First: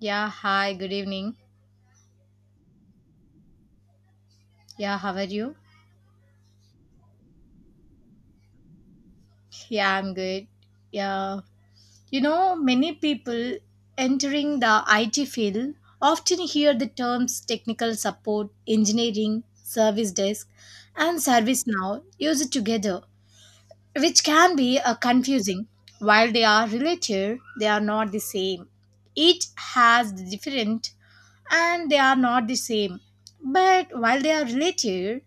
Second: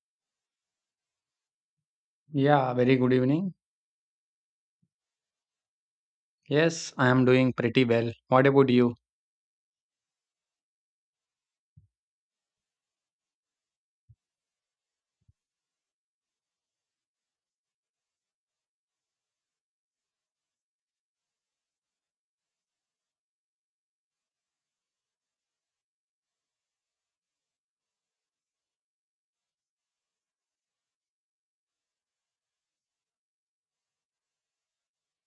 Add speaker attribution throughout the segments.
Speaker 1: Yeah, hi, good evening.
Speaker 2: Yeah, very good evening.
Speaker 1: Yeah, how are you?
Speaker 2: Yes, I am doing pretty well. What about you?
Speaker 1: Yeah, I'm good. Yeah, many people entering the IT field often hear the terms technical support, engineering, service desk, and service now used together, which can be confusing. While they are related, they are not the same. Each has the different and they are not the same. But while they are related,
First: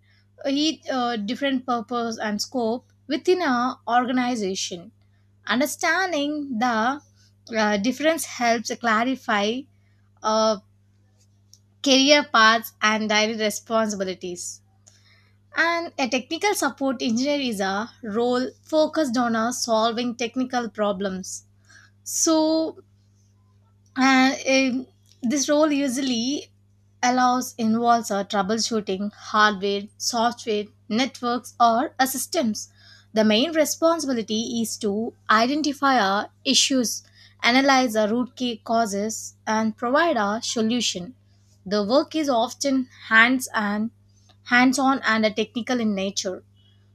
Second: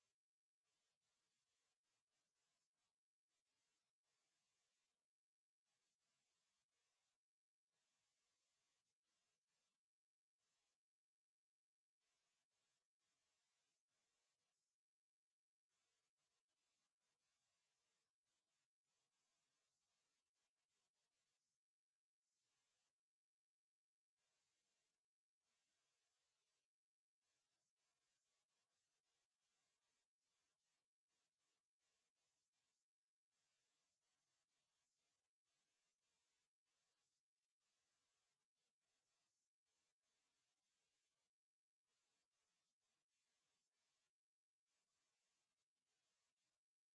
Speaker 1: each different purpose and scope within a organization. Understanding the difference helps clarify uh, career paths and daily responsibilities. And a technical support engineer is a role focused on solving technical problems. So And This role usually allows involves troubleshooting hardware, software, networks, or systems. The main responsibility is to identify our issues, analyze the root causes, and provide a solution. The work is often hands-on and technical in nature.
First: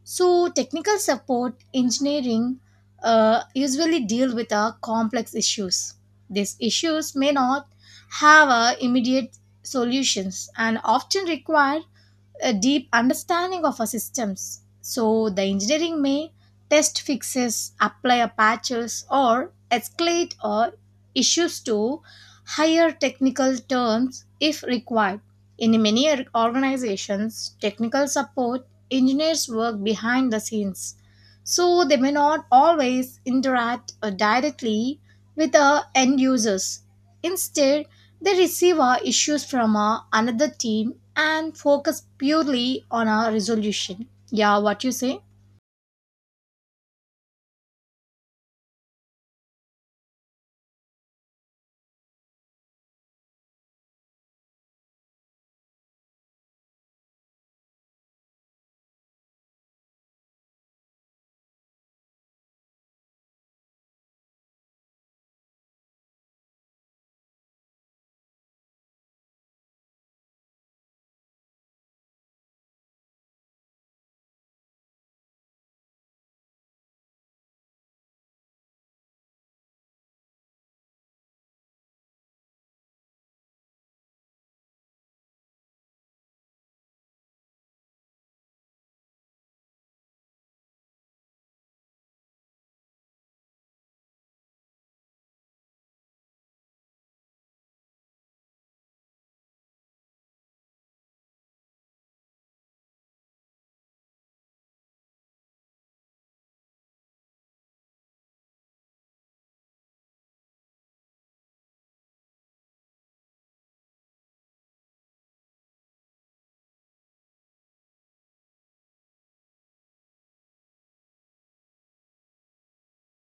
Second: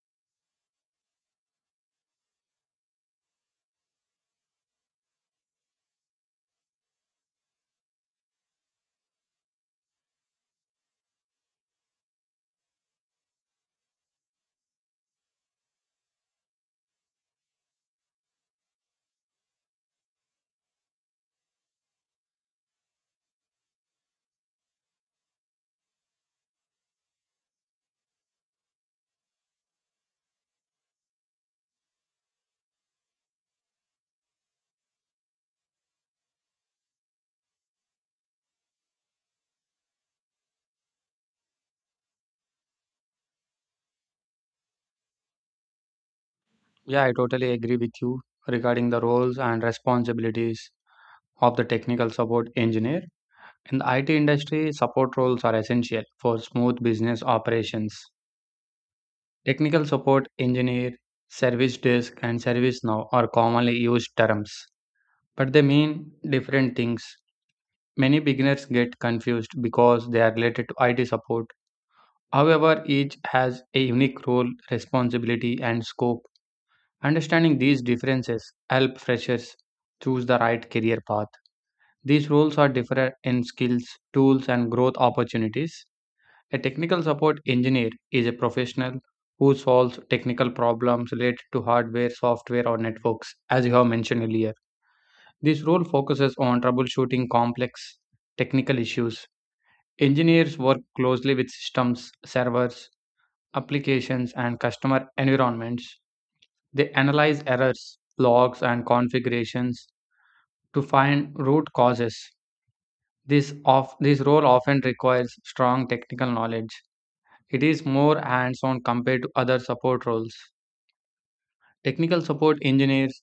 Speaker 1: So, technical support engineering usually deal with complex issues. These issues may not have immediate solutions and often require a deep understanding of our systems. So the engineering may test fixes, apply a patches, or escalate or issues to higher technical terms if required. In many organizations, technical support engineers work behind the scenes so they may not always interact directly with the end users. Instead, they receive our issues from another team and focus purely on our resolution. Yeah, what you say?
Speaker 2: Yeah, I totally agree with you regarding the roles and responsibilities of the technical support engineer. In the IT industry, support roles are essential for smooth business operations. Technical support engineer, service desk, and service now are commonly used terms, but they mean different things. Many beginners get confused because they are related to IT support. However, each has a unique role, responsibility, and scope. Understanding these differences help freshers choose the right career path. These roles are different in skills, tools, and growth opportunities. A technical support engineer is a professional who solves technical problems related to hardware, software, or networks, as you have mentioned earlier. This role focuses on troubleshooting complex technical issues. Engineers work closely with systems, servers, applications, and customer environments. They analyze errors, logs, and configurations to find root causes. This role often requires strong technical knowledge. It is more hands on compared to other support roles. Technical support engineers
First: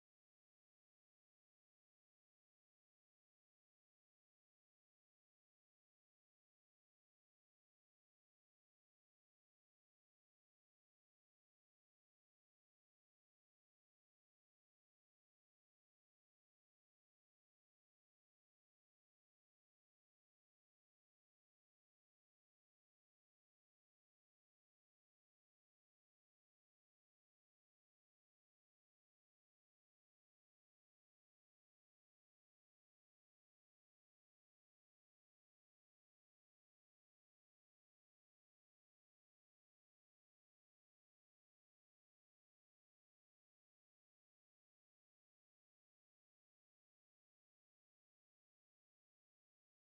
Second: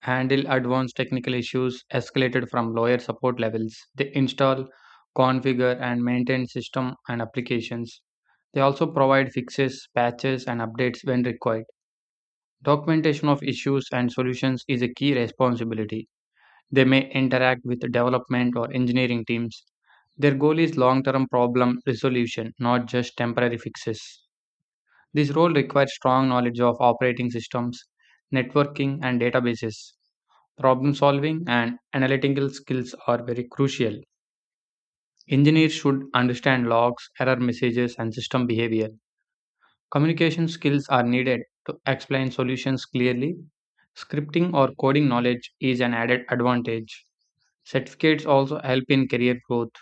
Speaker 2: handle advanced technical issues escalated from lower support levels. They install, configure, and maintain system and applications. They also provide fixes, patches, and updates when required. Documentation of issues and solutions is a key responsibility. They may interact with development or engineering teams. Their goal is long term problem resolution, not just temporary fixes. This role requires strong knowledge of operating systems, networking, and databases. Problem solving and analytical skills are very crucial. Engineers should understand logs, error messages, and system behavior. Communication skills are needed to explain solutions clearly. Scripting or coding knowledge is an added advantage. Certificates also help in career growth.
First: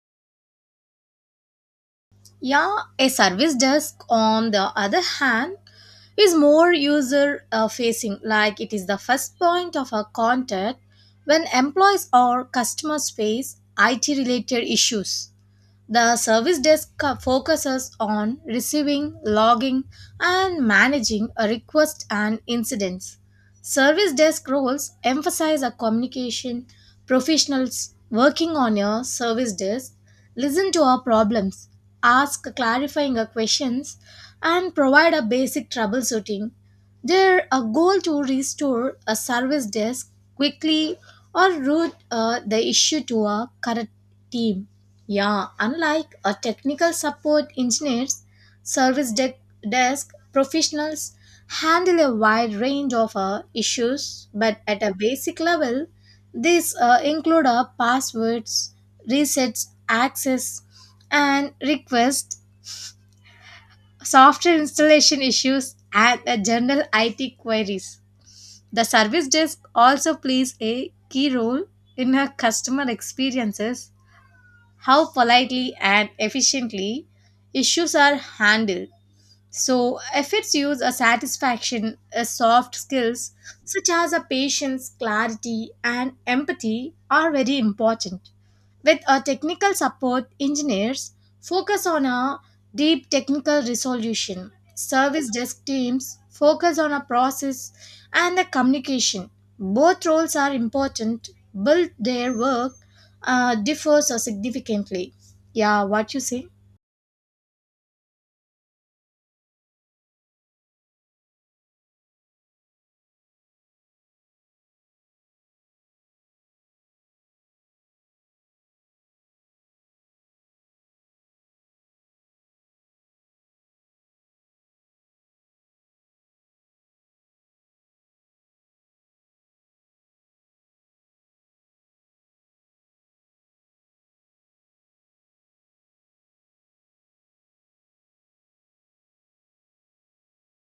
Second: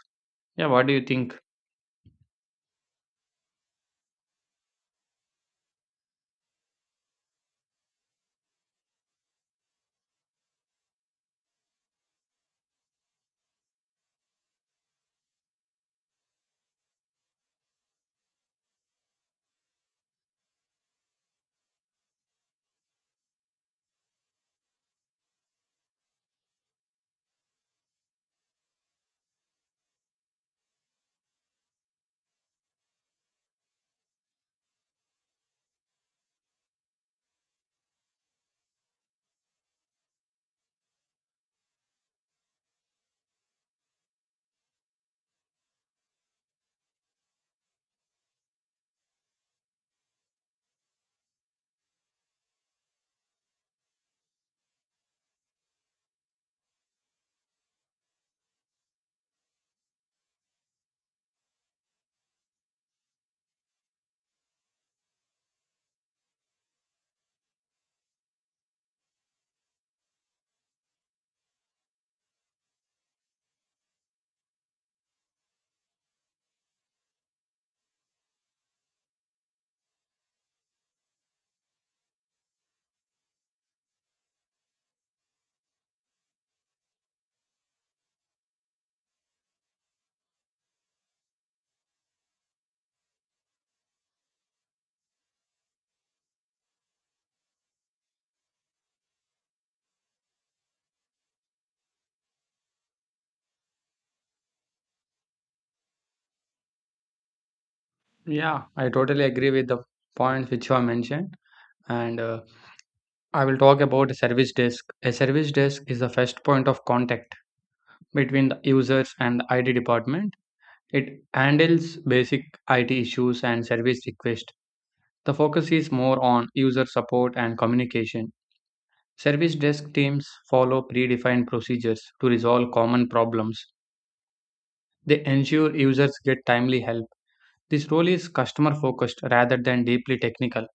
Speaker 2: Yeah, what do you think?
Speaker 1: Yeah, a service desk, on the other hand, is more user facing, like it is the first point of our contact when employees or customers face IT related issues. The service focuses on receiving, logging, and managing a request and incidents. Service desk roles emphasize a communication. Professionals working on your service desk listen to our problems, ask clarifying our questions, and provide a basic troubleshooting. Their a goal to restore a service desk quickly or route the issue to a correct team. Yeah, unlike a technical support engineers, service de- desk professionals handle a wide range of issues, but at a basic level, these include passwords, resets, access, and request, software installation issues, and general IT queries. The service desk also plays a key role in our customer experiences how politely and efficiently issues are handled so, efforts use a satisfaction, a soft skills such as a patience, clarity, and empathy are very important. With a technical support, engineers focus on a deep technical resolution. Service desk teams focus on a process and the communication. Both roles are important, but their work differs significantly. Yeah, what you say?
Speaker 2: Yeah, I totally agree with the points which you have mentioned. And I will talk about a service desk. A service desk is the first point of contact between the users and the IT department. It handles basic IT issues and service requests. The focus is more on user support and communication. Service desk teams follow predefined procedures to resolve common problems. They ensure users get timely help. This role is customer focused rather than deeply technical.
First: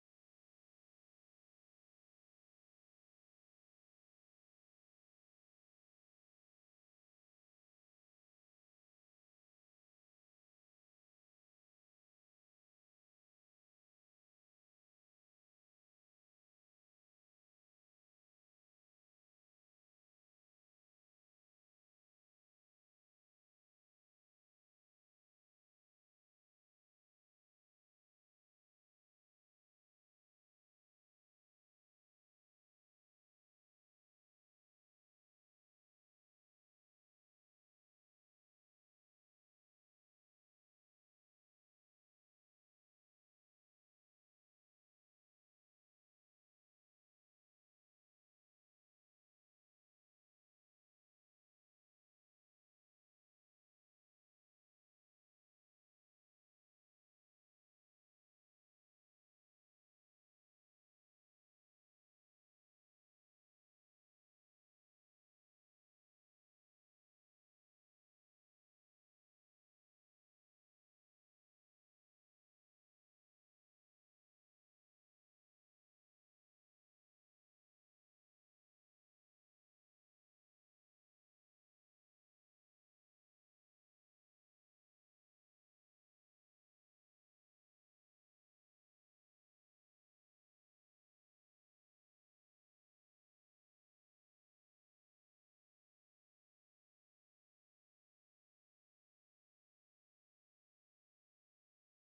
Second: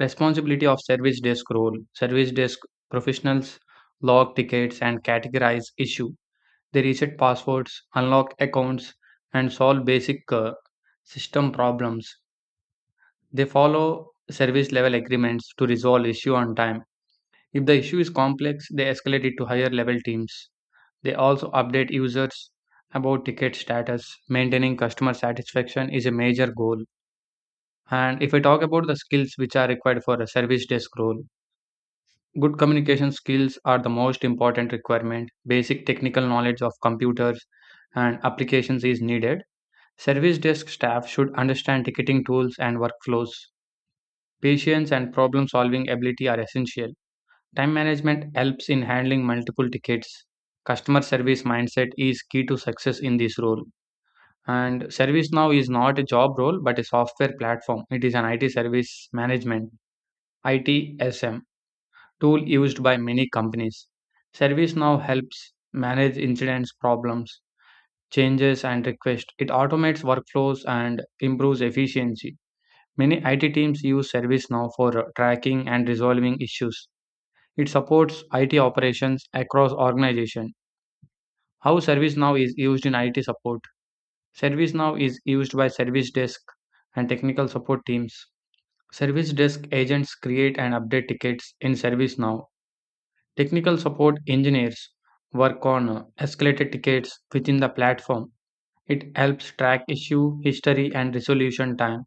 Speaker 2: Responsibility of service desk role. Service desk professionals log tickets and categorize issue. They reset passwords, unlock accounts and solve basic system problems. They follow service level agreements to resolve issue on time. If the issue is complex, they escalate it to higher level teams. They also update users about ticket status. Maintaining customer satisfaction is a major goal. And if I talk about the skills which are required for a service desk role, good communication skills are the most important requirement. Basic technical knowledge of computers and applications is needed. Service desk staff should understand ticketing tools and workflows. Patience and problem solving ability are essential. Time management helps in handling multiple tickets. Customer service mindset is key to success in this role. And ServiceNow is not a job role but a software platform. It is an IT service management (ITSM) tool used by many companies. ServiceNow helps manage incidents, problems, changes, and requests. It automates workflows and improves efficiency. Many IT teams use ServiceNow for tracking and resolving issues. It supports IT operations across organization. How ServiceNow is used in IT support? ServiceNow is used by service desk and technical support teams. Service desk agents create and update tickets in ServiceNow. Technical support engineers work on escalated tickets within the platform. It helps track issue history and resolution time.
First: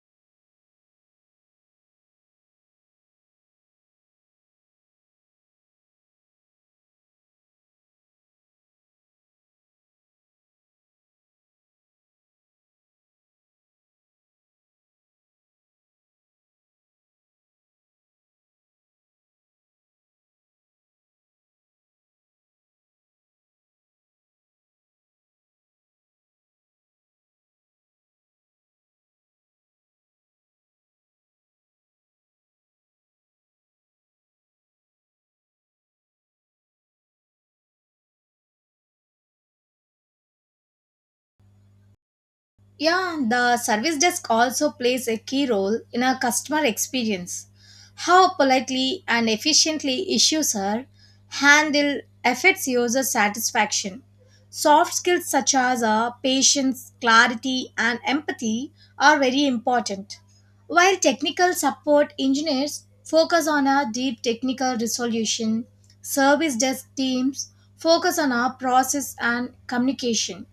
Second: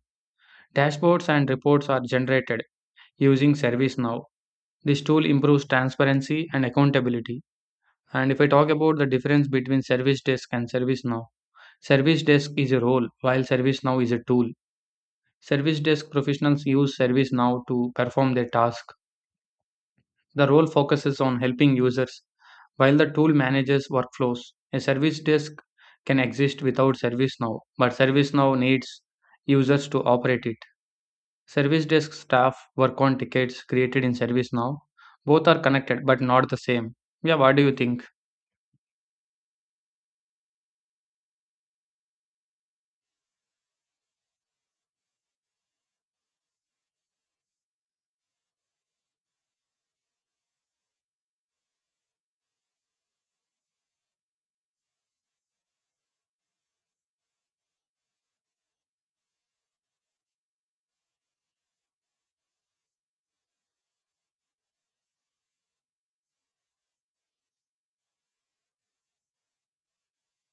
Speaker 2: Dashboards and reports are generated using ServiceNow. This tool improves transparency and accountability. And if I talk about the difference between Service Desk and ServiceNow, Service Desk is a role while ServiceNow is a tool. Service desk professionals use ServiceNow to perform their task. The role focuses on helping users while the tool manages workflows. A service desk can exist without ServiceNow, but ServiceNow needs users to operate it. Service desk staff work on tickets created in ServiceNow. Both are connected but not the same. Yeah, what do you think?
Speaker 1: Yeah, the service desk also plays a key role in our customer experience. How politely and efficiently issues are handled affects user satisfaction. Soft skills such as patience, clarity, and empathy are very important. While technical support engineers focus on our deep technical resolution, service desk teams focus on our process and communication.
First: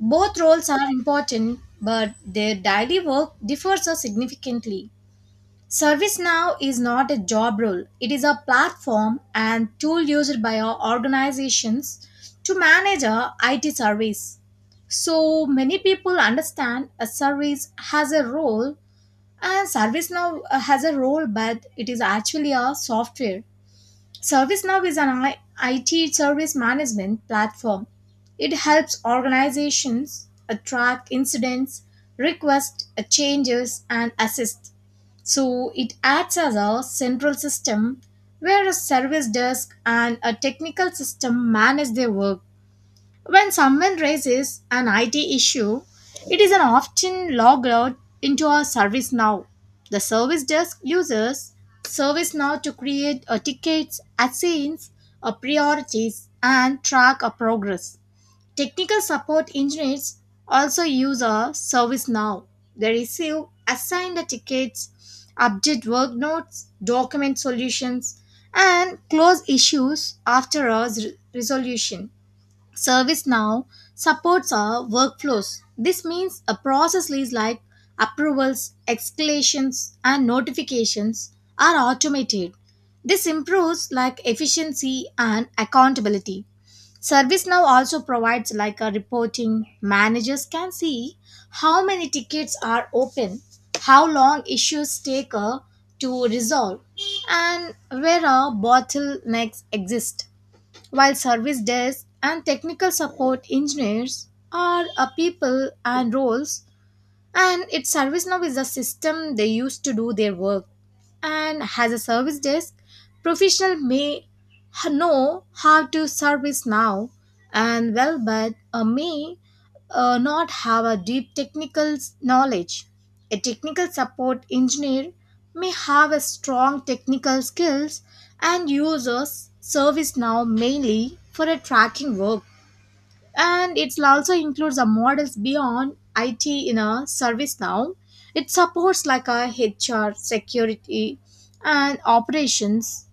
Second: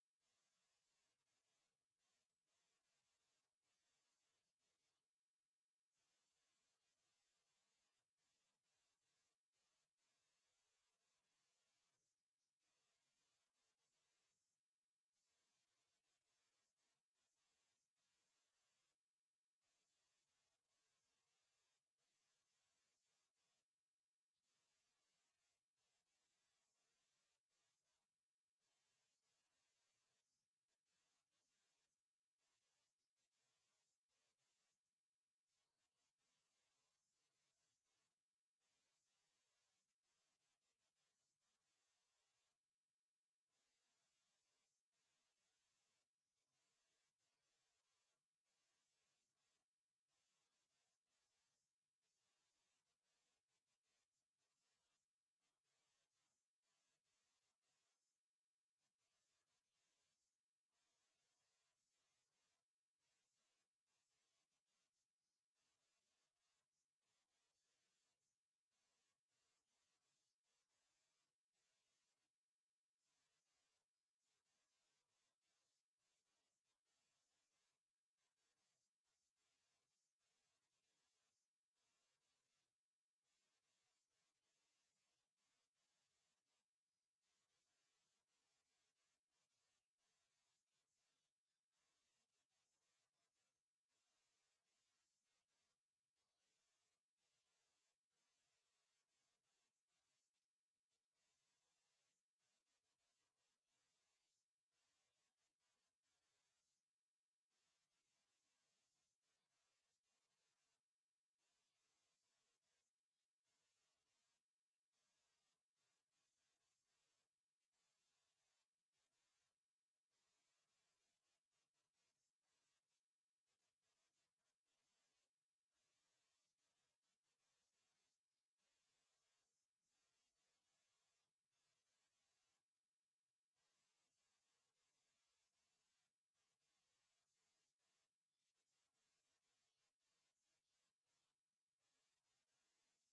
Speaker 1: Both roles are important, but their daily work differs so significantly. ServiceNow is not a job role, it is a platform and tool used by our organizations to manage our IT service. So many people understand a service has a role and ServiceNow has a role, but it is actually a software. ServiceNow is an IT service management platform. It helps organizations track incidents, request changes, and assist. So it acts as a central system where a service desk and a technical system manage their work. When someone raises an IT issue, it is an often logged out into a ServiceNow. The service desk uses ServiceNow to create a tickets, assigns a priorities, and track a progress. Technical support engineers also use a ServiceNow. They receive assigned tickets, update work notes, document solutions, and close issues after resolution. ServiceNow supports our workflows. This means a process list like approvals, escalations, and notifications are automated. This improves like efficiency and accountability. ServiceNow also provides like a reporting. Managers can see how many tickets are open, how long issues take to resolve, and where are bottlenecks exist while service desk and technical support engineers are a people and roles and its service now is a system they use to do their work and has a service desk professional may know how to service now and well but may not have a deep technical knowledge a technical support engineer may have a strong technical skills and uses service now mainly for a tracking work and it also includes a models beyond IT in a service now. It supports like a HR, security, and operations,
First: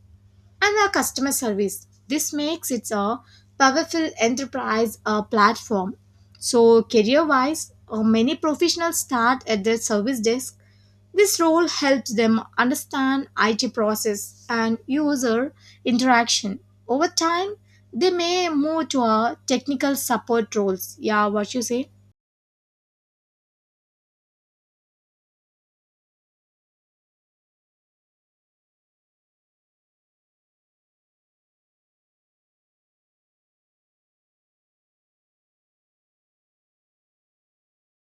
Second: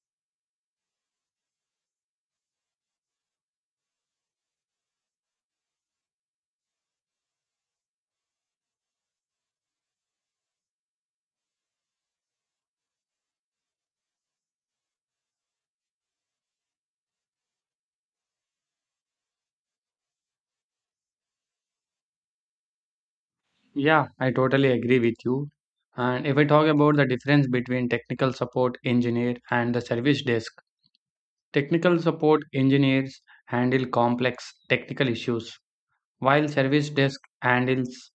Speaker 1: and a customer service. This makes it a powerful enterprise platform. So, career-wise, many professionals start at their service desk this role helps them understand IT process and user interaction. Over time, they may move to a technical support roles. Yeah, what you say?
Speaker 2: Yeah, I totally agree with you. And if I talk about the difference between technical support engineer and the service desk, technical support engineers handle complex technical issues, while service desk handles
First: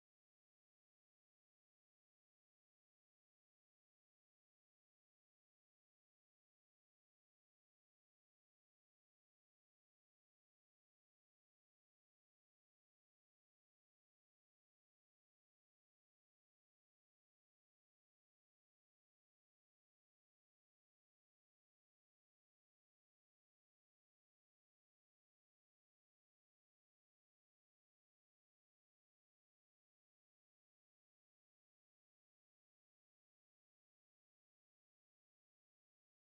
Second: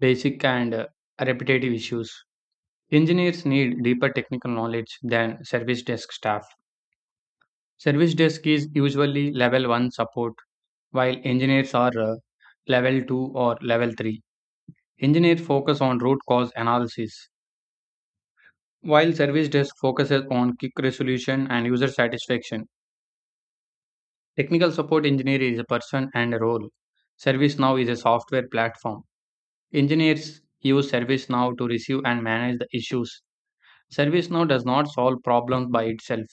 Speaker 2: basic and repetitive issues. Engineers need deeper technical knowledge than service desk staff. Service desk is usually level 1 support, while engineers are level 2 or level 3. Engineers focus on root cause analysis, while service desk focuses on quick resolution and user satisfaction. Technical support engineer is a person and a role. ServiceNow is a software platform. Engineers use ServiceNow to receive and manage the issues. ServiceNow does not solve problems by itself.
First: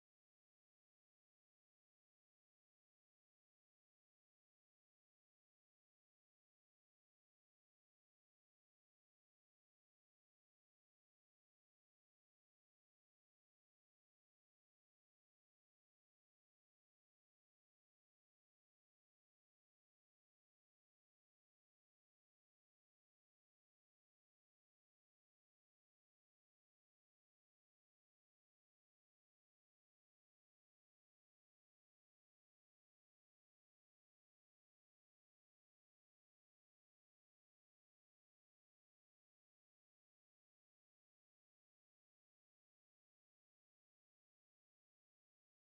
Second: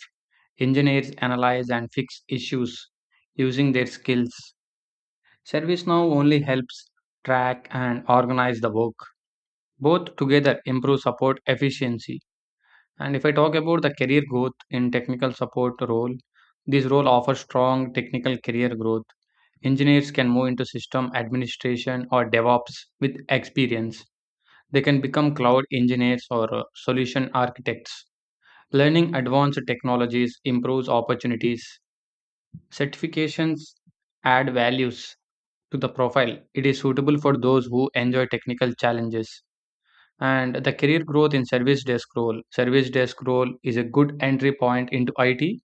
Speaker 2: Engineers analyze and fix issues using their skills. ServiceNow only helps track and organize the work. Both together improve support efficiency. And if I talk about the career growth in technical support role, this role offers strong technical career growth. Engineers can move into system administration or DevOps with experience. They can become cloud engineers or solution architects. Learning advanced technologies improves opportunities. Certifications add values to the profile. It is suitable for those who enjoy technical challenges. And the career growth in service desk role. Service desk role is a good entry point into IT.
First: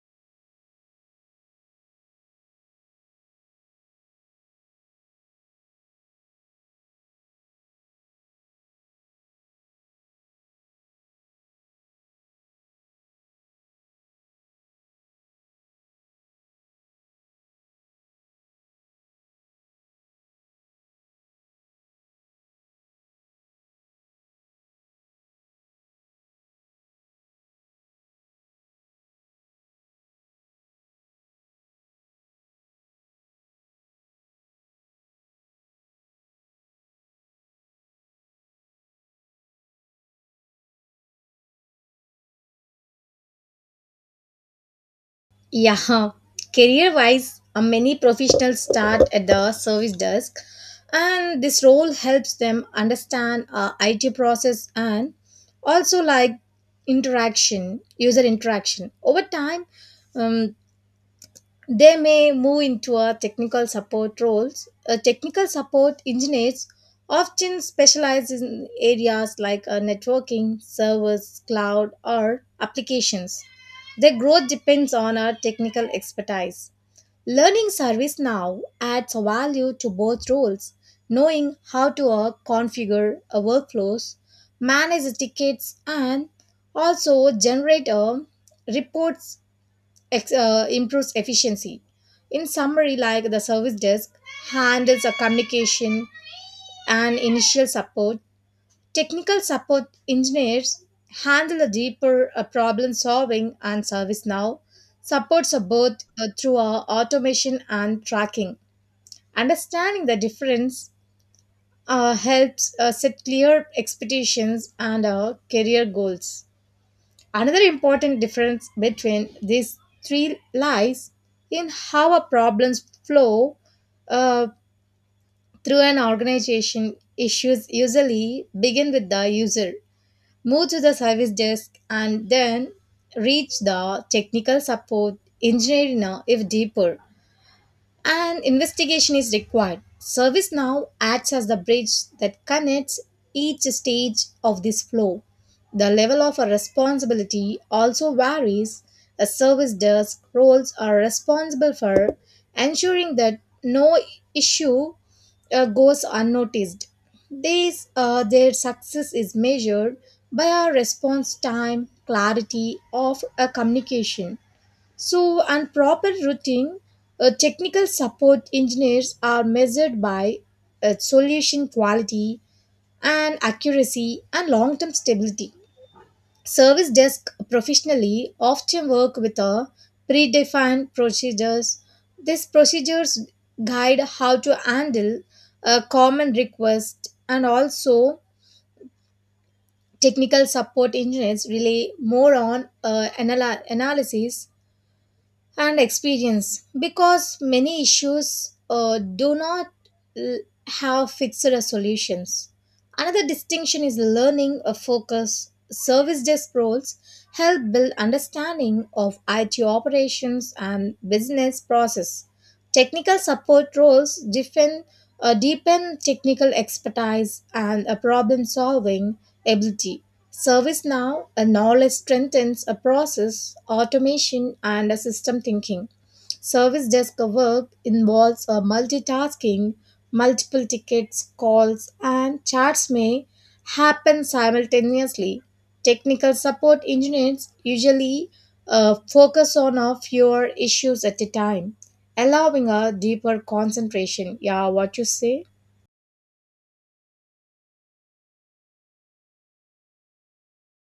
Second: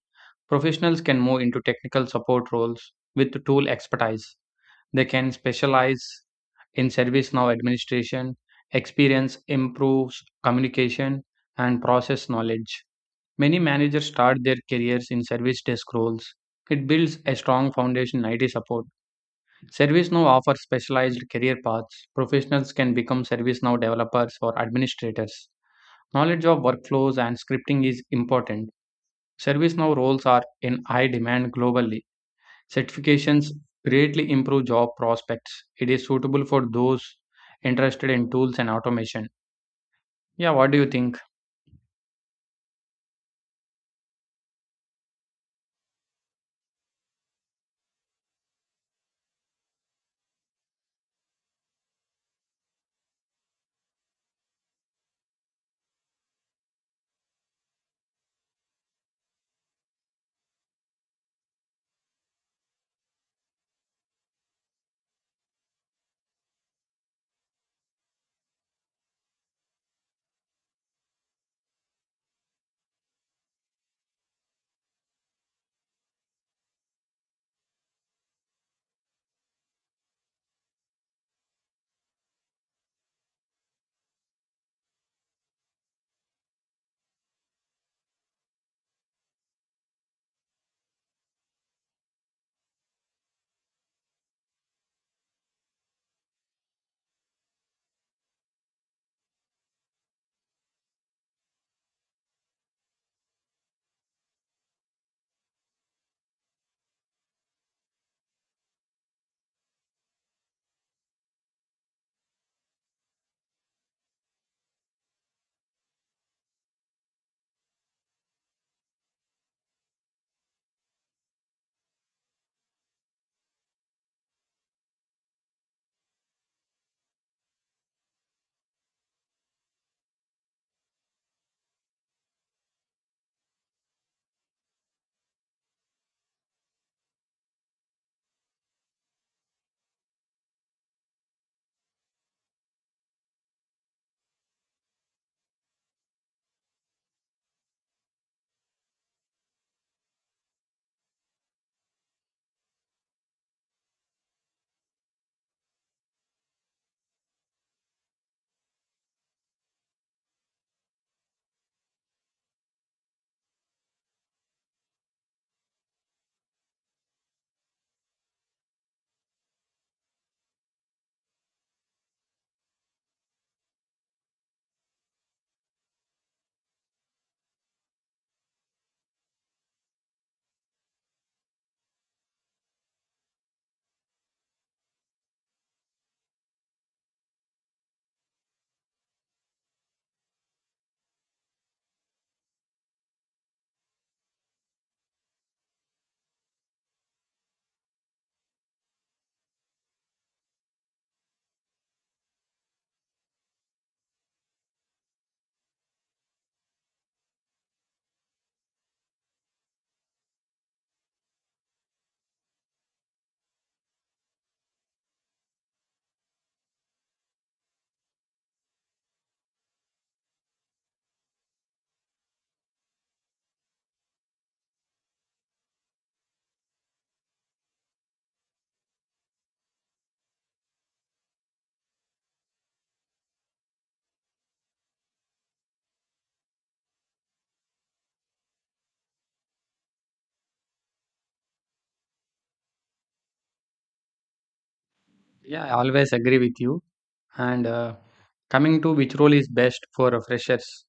Speaker 2: Professionals can move into technical support roles with tool expertise. They can specialize in service now administration. Experience improves communication and process knowledge. Many managers start their careers in service desk roles. It builds a strong foundation in IT support. ServiceNow offers specialized career paths. Professionals can become ServiceNow developers or administrators. Knowledge of workflows and scripting is important. ServiceNow roles are in high demand globally. Certifications greatly improve job prospects. It is suitable for those interested in tools and automation. Yeah, what do you think?
Speaker 1: Yeah, career wise, many professionals start at the service desk, and this role helps them understand IT process and also like interaction, user interaction. Over time, um, they may move into a technical support roles. A technical support engineers often specialize in areas like networking, servers, cloud, or applications. Their growth depends on our technical expertise. Learning service now adds value to both roles, knowing how to configure a workflows, manage tickets, and also generate reports improves efficiency. In summary, like the service desk handles a communication and initial support, technical support engineers handle the deeper problem solving, and service now supports both through automation and tracking. Understanding the difference helps set clear expectations and career goals. Another important difference between these three lies in how a problems flow uh, through an organization. Issues usually begin with the user, move to the service desk, and then reach the technical support engineer if deeper. An investigation is required. ServiceNow acts as the bridge that connects each stage of this flow. The level of a responsibility also varies. A service desk roles are responsible for ensuring that no issue goes unnoticed. These, their success is measured by our response time, clarity of a communication, so, on proper routing, technical support engineers are measured by solution quality and accuracy and long term stability. Service desk professionally often work with a predefined procedures. These procedures guide how to handle a common request and also technical support engineers rely more on analysis and experience because many issues do not l- have fixed solutions. Another distinction is learning a focus. Service desk roles help build understanding of IT operations and business process. Technical support roles deepen technical expertise and problem solving ability. ServiceNow, a knowledge strengthens a process, automation, and a system thinking. Service desk work involves a multitasking, multiple tickets, calls, and chats may happen simultaneously. Technical support engineers usually focus on a fewer issues at a time, allowing a deeper concentration. Yeah, what you say?
Speaker 2: Yeah, I always agree with you. And coming to which role is best for freshers,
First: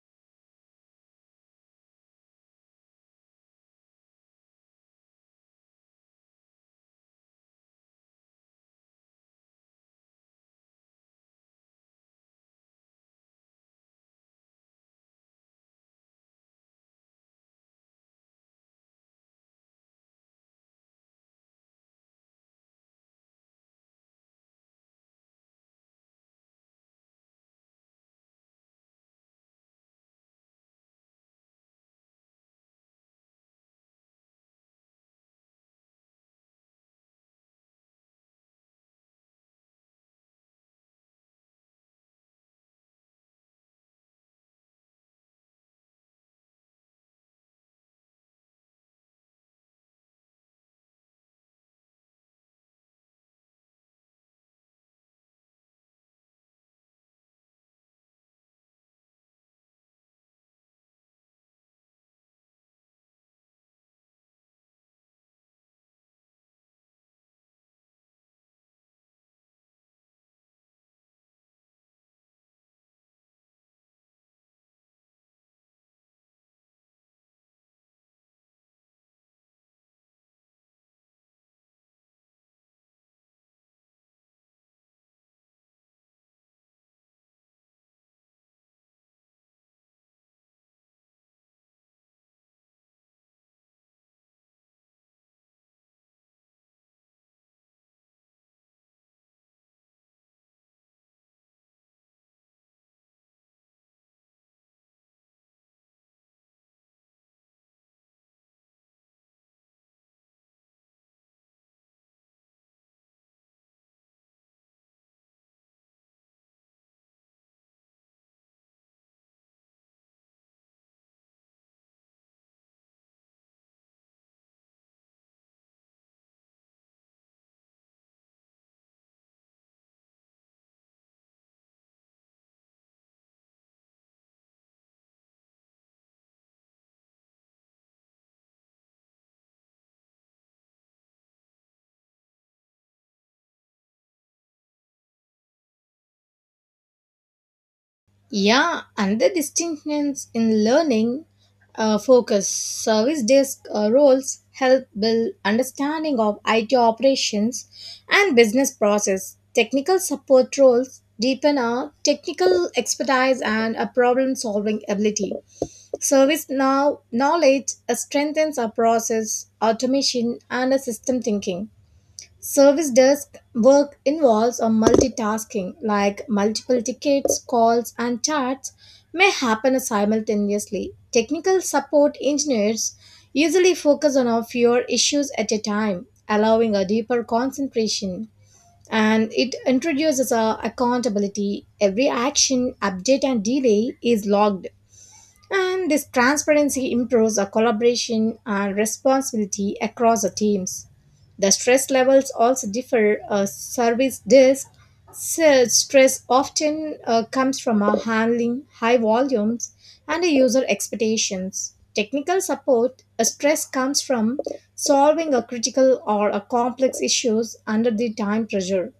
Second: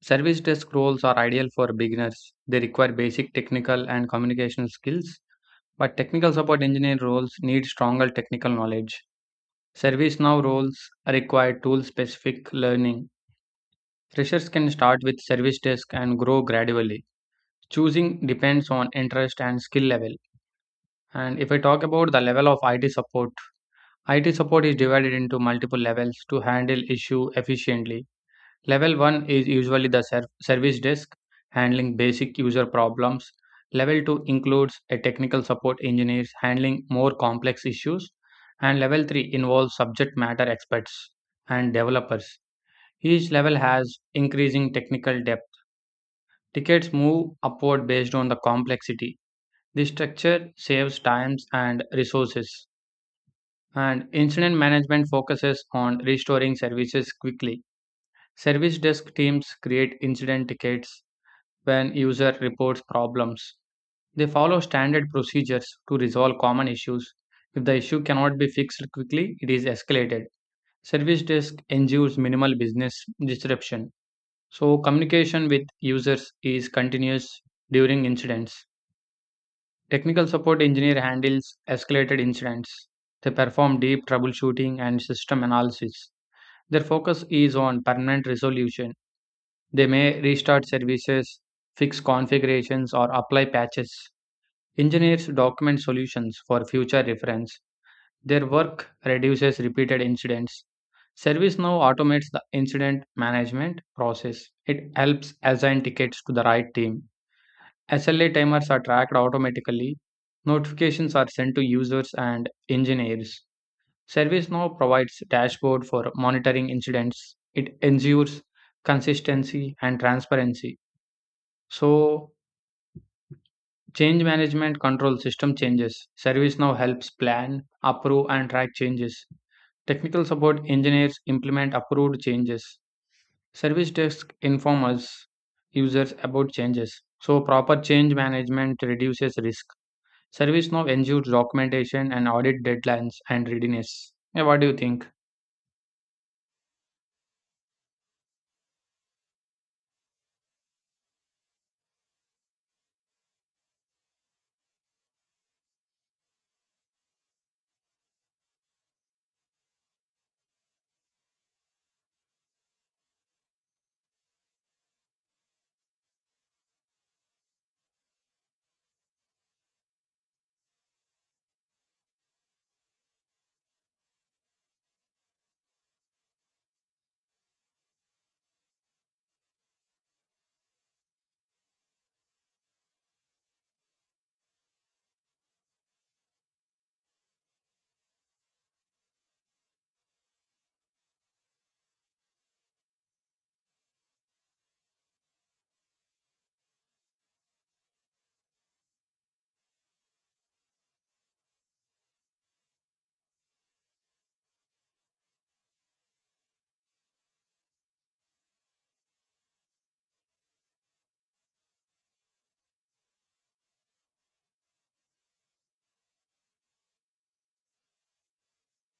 Speaker 2: service desk roles are ideal for beginners. They require basic technical and communication skills, but technical support engineer roles need stronger technical knowledge. ServiceNow roles require tool specific learning. Freshers can start with service desk and grow gradually. Choosing depends on interest and skill level. And if I talk about the level of IT support, IT support is divided into multiple levels to handle issue efficiently. Level 1 is usually the service desk handling basic user problems. Level 2 includes a technical support engineers handling more complex issues and level 3 involves subject matter experts and developers. Each level has increasing technical depth. Tickets move upward based on the complexity. This structure saves times and resources. And incident management focuses on restoring services quickly. Service desk teams create incident tickets when user reports problems. They follow standard procedures to resolve common issues. If the issue cannot be fixed quickly, it is escalated. Service desk ensures minimal business disruption. So, communication with users is continuous during incidents. Technical support engineer handles escalated incidents. They perform deep troubleshooting and system analysis. Their focus is on permanent resolution. They may restart services, fix configurations, or apply patches. Engineers document solutions for future reference. Their work reduces repeated incidents. ServiceNow automates the incident management process. It helps assign tickets to the right team. SLA timers are tracked automatically, notifications are sent to users and engineers. ServiceNow provides dashboard for monitoring incidents. It ensures consistency and transparency. So, change management controls system changes. ServiceNow helps plan, approve and track changes. Technical support engineers implement approved changes. Service desk informs users about changes. So, proper change management reduces risk. ServiceNow ensures documentation and audit deadlines and readiness. Yeah, what do you think?
Speaker 1: Yeah, another distinctions in learning focus service desk roles help build understanding of IT operations and business process. Technical support roles deepen our technical expertise and a problem solving ability. Service now knowledge strengthens our process automation and a system thinking. Service desk work involves a multitasking, like multiple tickets, calls, and chats may happen simultaneously. Technical support engineers usually focus on a fewer issues at a time, allowing a deeper concentration. And it introduces a accountability. Every action, update, and delay is logged, and this transparency improves our collaboration and responsibility across the teams. The stress levels also differ. A service desk said stress often comes from our handling high volumes and the user expectations. Technical support a stress comes from solving a critical or a complex issues under the time pressure.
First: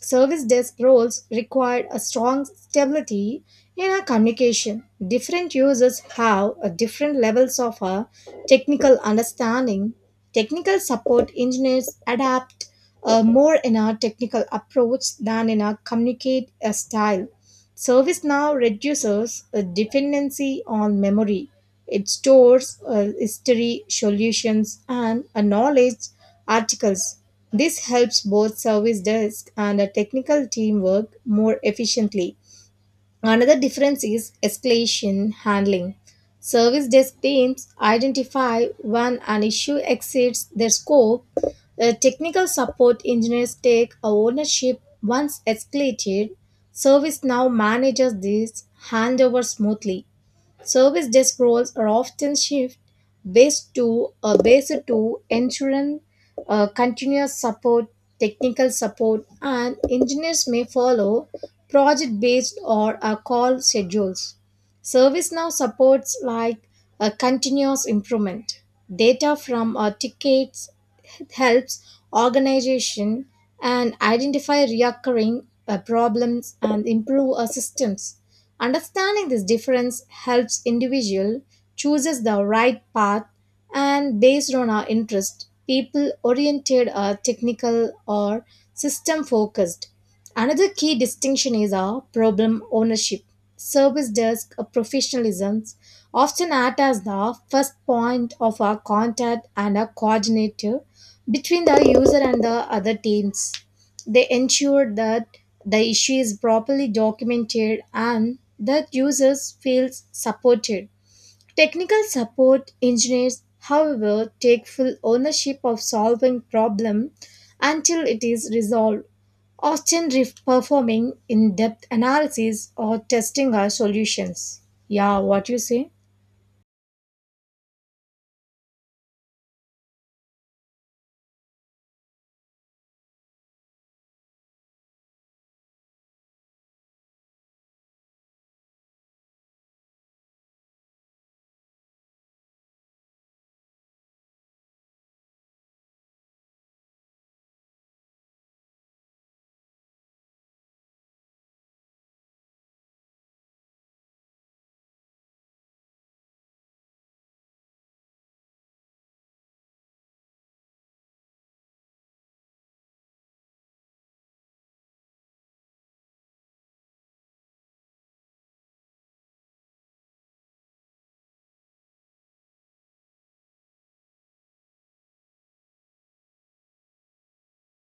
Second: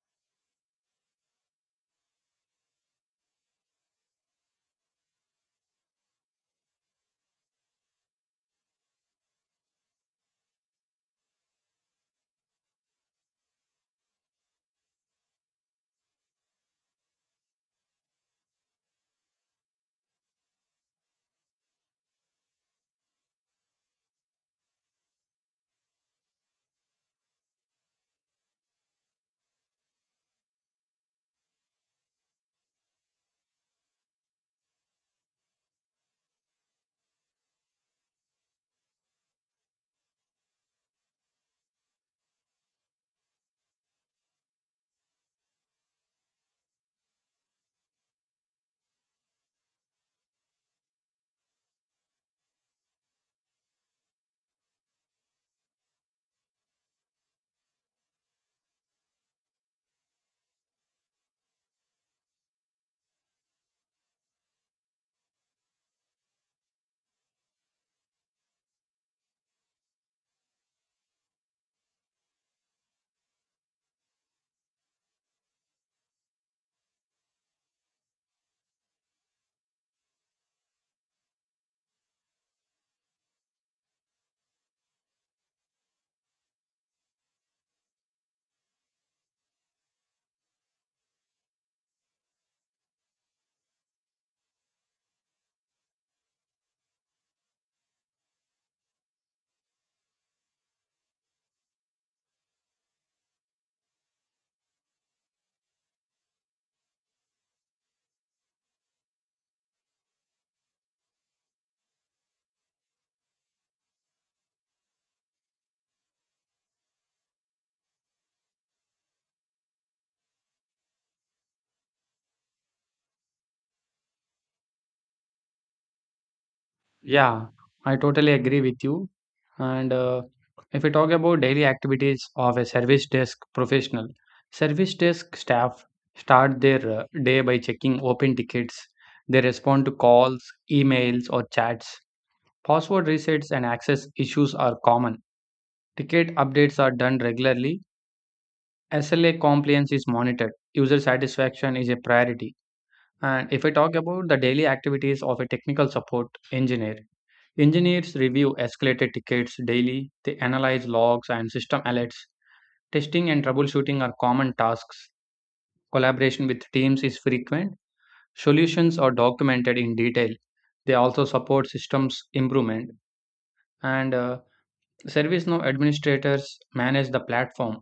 Speaker 1: Service desk roles required a strong stability in our communication. Different users have a different levels of a technical understanding. Technical support engineers adapt more in our technical approach than in our communicate style. ServiceNow reduces a dependency on memory. It stores history, solutions, and knowledge articles. This helps both service desk and a technical team work more efficiently. Another difference is escalation handling. Service desk teams identify when an issue exceeds their scope. The technical support engineers take ownership once escalated. Service now manages this handover smoothly. Service desk roles are often shift based to based to ensuring continuous support, technical support, and engineers may follow project based or call schedules. Service now supports like a continuous improvement. Data from our tickets helps organization and identify recurring problems and improve our systems. Understanding this difference helps individual chooses the right path and based on our interest, people oriented or technical or system focused. Another key distinction is our problem ownership service desk professionalism often act as the first point of our contact and a coordinator between the user and the other teams. They ensure that the issue is properly documented and that users feel supported. Technical support engineers, however, take full ownership of solving problem until it is resolved, performing in-depth analysis or testing our solutions. Yeah, what you say?
Speaker 2: Yeah, I totally agree with you. And if we talk about daily activities of a service desk professional, service desk staff start their day by checking open tickets. They respond to calls, emails, or chats. Password resets and access issues are common. Ticket updates are done regularly. SLA compliance is monitored. User satisfaction is a priority. And if I talk about the daily activities of a technical support engineer, engineers review escalated tickets daily, they analyze logs and system alerts. Testing and troubleshooting are common tasks. Collaboration with teams is frequent. Solutions are documented in detail. They also support systems improvement. And ServiceNow administrators manage the platform.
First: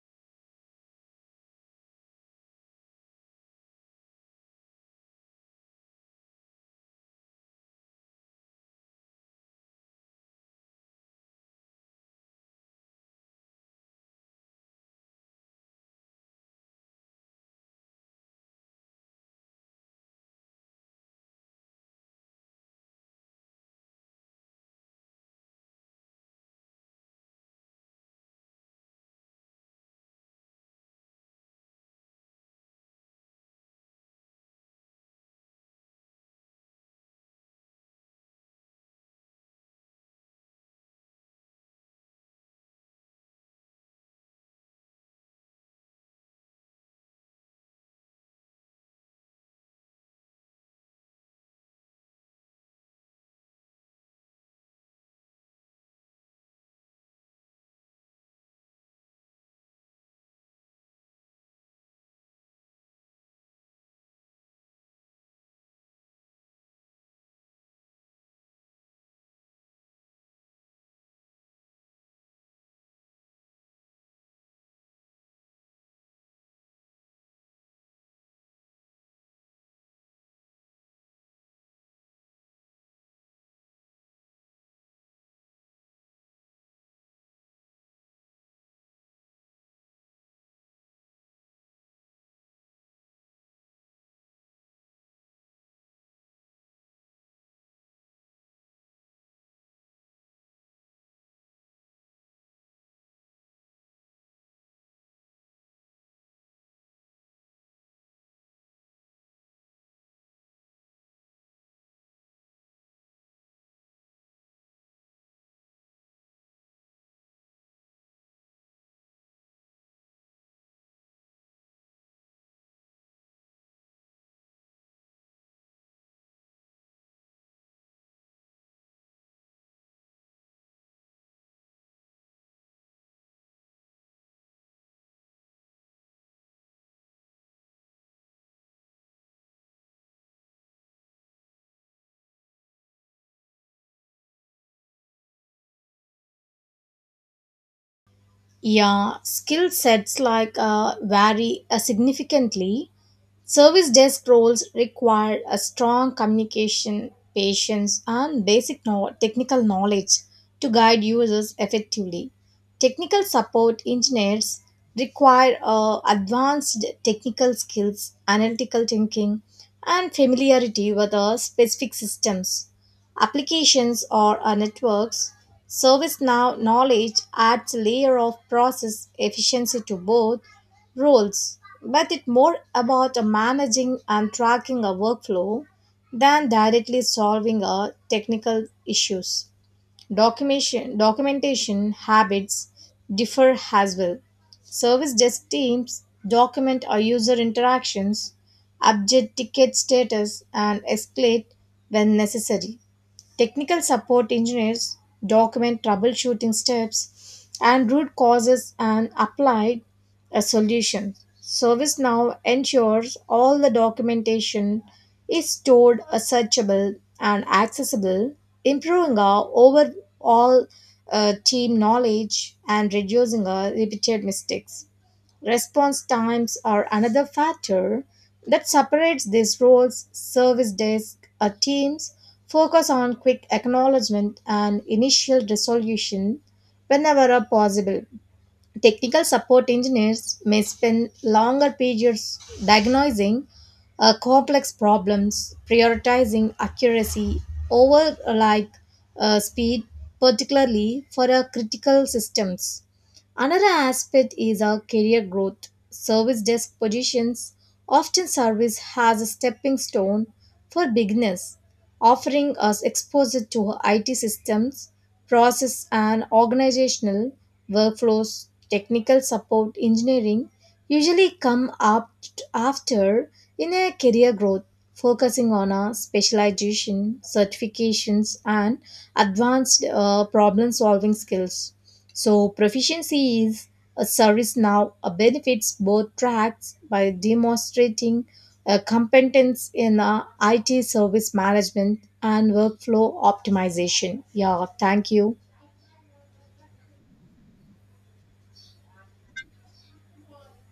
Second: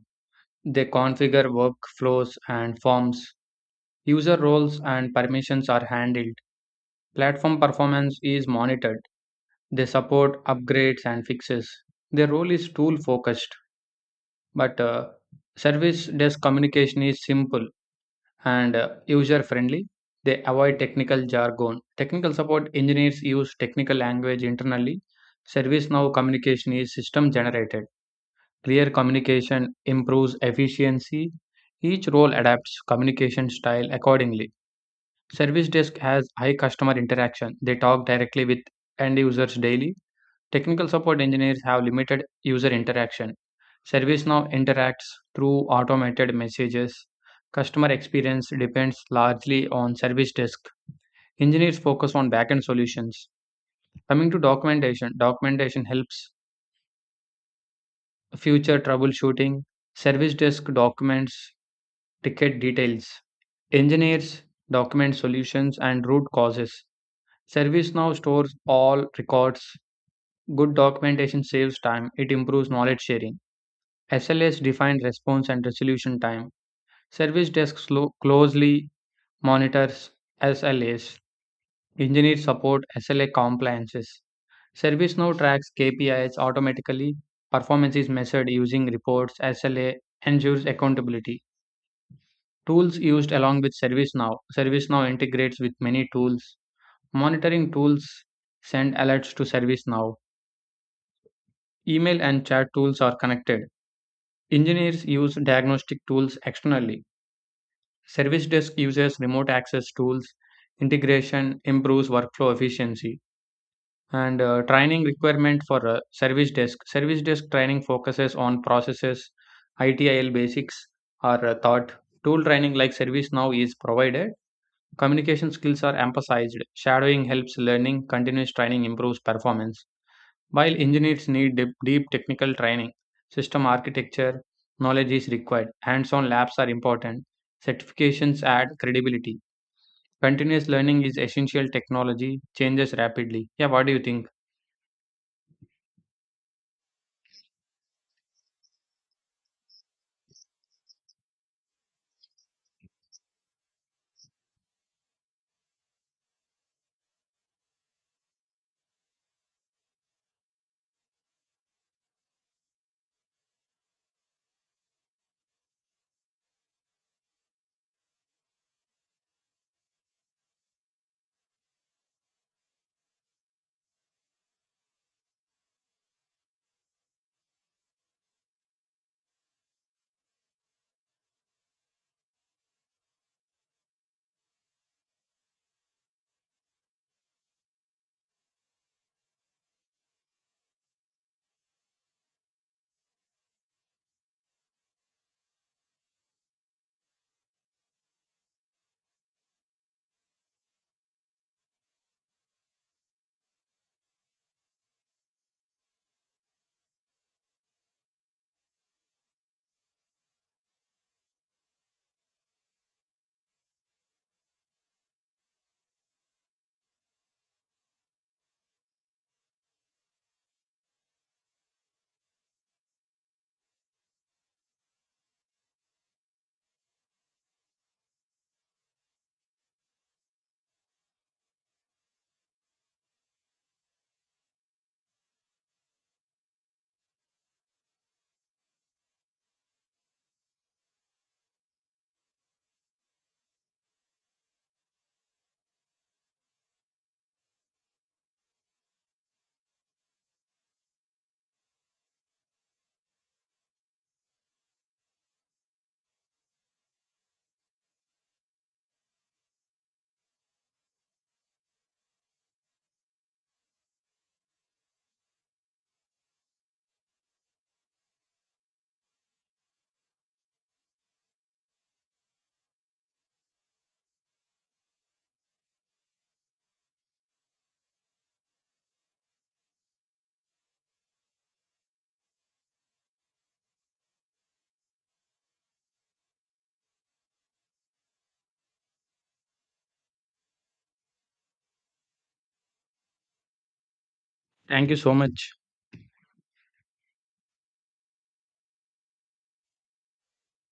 Speaker 2: They configure workflows and forms. User roles and permissions are handled. Platform performance is monitored. They support upgrades and fixes. Their role is tool focused, but service desk communication is simple and user friendly. They avoid technical jargon. Technical support engineers use technical language internally. Service now communication is system generated. Clear communication improves efficiency. Each role adapts communication style accordingly. Service desk has high customer interaction. They talk directly with end users daily. Technical support engineers have limited user interaction. ServiceNow interacts through automated messages. Customer experience depends largely on service desk. Engineers focus on backend solutions. Coming to documentation, documentation helps future troubleshooting. Service desk documents ticket details. Engineers document solutions and root causes. ServiceNow stores all records. Good documentation saves time, it improves knowledge sharing. SLAs define response and resolution time. Service desks closely monitors SLAs. Engineers support SLA compliances. ServiceNow tracks KPIs automatically. Performance is measured using reports. SLA ensures accountability. Tools used along with ServiceNow. ServiceNow integrates with many tools. Monitoring tools send alerts to ServiceNow. Email and chat tools are connected. Engineers use diagnostic tools externally. Service Desk uses remote access tools, integration improves workflow efficiency. And training requirement for Service Desk. Service Desk training focuses on processes, ITIL basics are taught. Tool training like ServiceNow is provided. Communication skills are emphasized. Shadowing helps learning. Continuous training improves performance. While engineers need deep technical training, system architecture knowledge is required. Hands on labs are important. Certifications add credibility. Continuous learning is essential technology changes rapidly. Yeah, what do you think?
Speaker 1: Yeah, skill sets like vary significantly. Service desk roles require a strong communication, patience, and technical knowledge to guide users effectively. Technical support engineers require advanced technical skills, analytical thinking, and familiarity with specific systems, applications, or networks. Service now knowledge adds a layer of process efficiency to both roles, but it's more about managing and tracking a workflow than directly solving a technical issues. Documentation, documentation habits differ as well. Service desk teams document our user interactions, update ticket status, and escalate when necessary. Technical support engineers document troubleshooting steps and root causes and apply a solution. ServiceNow ensures all the documentation is stored, searchable, and accessible, improving our overall team knowledge and reducing our repeated mistakes. Response times are another factor that separates these roles. Service desk teams focus on quick acknowledgement and initial resolution whenever are possible. Technical support engineers may spend longer periods diagnosing complex problems, prioritizing accuracy over speed, particularly for critical systems. Another aspect is our career growth. Service desk positions often serve as a stepping stone for beginners offering us exposure to IT systems, process and organizational workflows, technical support, engineering, usually come up after in a career growth focusing on a specialization certifications and advanced problem solving skills so proficiency is a service now benefits both tracks by demonstrating a competence in IT service management and workflow optimization. Yeah,
Speaker 2: Thank you
Speaker 1: thank
Speaker 2: so
Speaker 1: you.
Speaker 2: much.